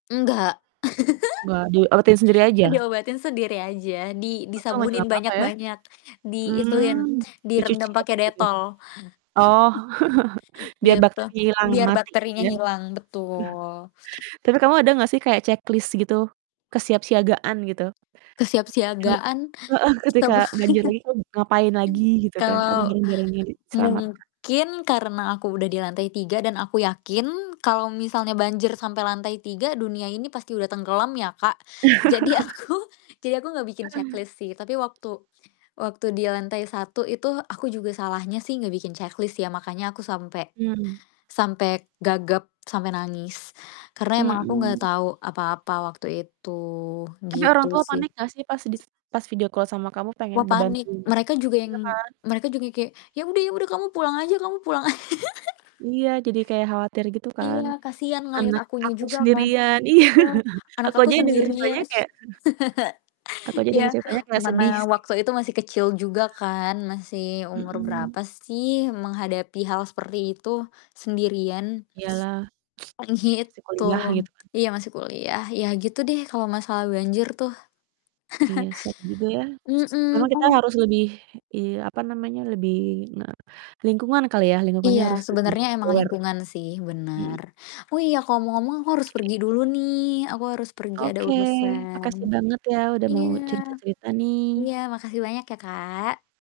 Enggak. Enggak diurutin sendiri aja? Diobatin sendiri aja, di Untung aja disabunin nggak papa ya? banyak-banyak, diituin, Mmm, dicuci direndam pake aja gitu ya? Detol, Oh, biar gitu. bakterinya hilang, Biar mati gitu bakterinya ya. hilang, betul. Tapi kamu ada gak sih kayak, checklist gitu, kesiapsiagaan gitu? Tadi kan Kesiapsiagaan? heeh, ketika Tabeh banjir lagi kamu ngapain lagi gitu kan atau Kalau barang-barangnya diselamatkan. mungkin karena aku udah di lantai 3 dan aku yakin kalau misalnya banjir sampai lantai 3 dunia ini pasti udah tenggelam ya, Kak. Jadi, aku jadi aku gak bikin checklist sih, tapi waktu waktu di lantai 1 itu, aku juga salahnya sih ngebikin checklist ya, makanya aku sampe Mmm. sampe gagap, sampe nangis, karena emang aku gak Mhm. tahu apa-apa waktu itu, Tapi orang gitu tua sih. panik gak sih pas dis pas video call sama kamu pengen Wah, ngebantu panik, mereka juga yang iya kan? mereka juga yang kayak, "Ya udah ya udah, kamu pulang aja, kamu pulang." Iya, jadi kayak khawatir gitu kan. Iya, kasihan ngeliat "Anak akunya aku juga kan, sendirian," iya, iya. "Anak aku aku aja yang denger ceritanya sendirian." kayak aku aja dengar Iya, ceritanya kayak sedih mana sih. waktu itu masih kecil juga kan, masih umur Mhm. berapa sih, menghadapi hal seperti itu sendirian Iya lah. terus Masih gitu. kuliah, gitu kan. Iya, masih kuliah, yah gitu deh kalo masalah banjir tuh. Iya, serem juga ya, memang Mhm, kita mmm. harus lebih iya, apa namanya, lebih nge lingkungan kali ya, lingkungannya Iya, harus lebih sebenernya emang aware. lingkungan sih, Mhm. bener. Oh, iya, kok ngomong-ngomong aku harus pergi dulu nih, aku harus pergi, ada Oke, urusan. makasih banget ya udah Iya. mau cerita-cerita nih. Iya, makasih banyak ya, Kak.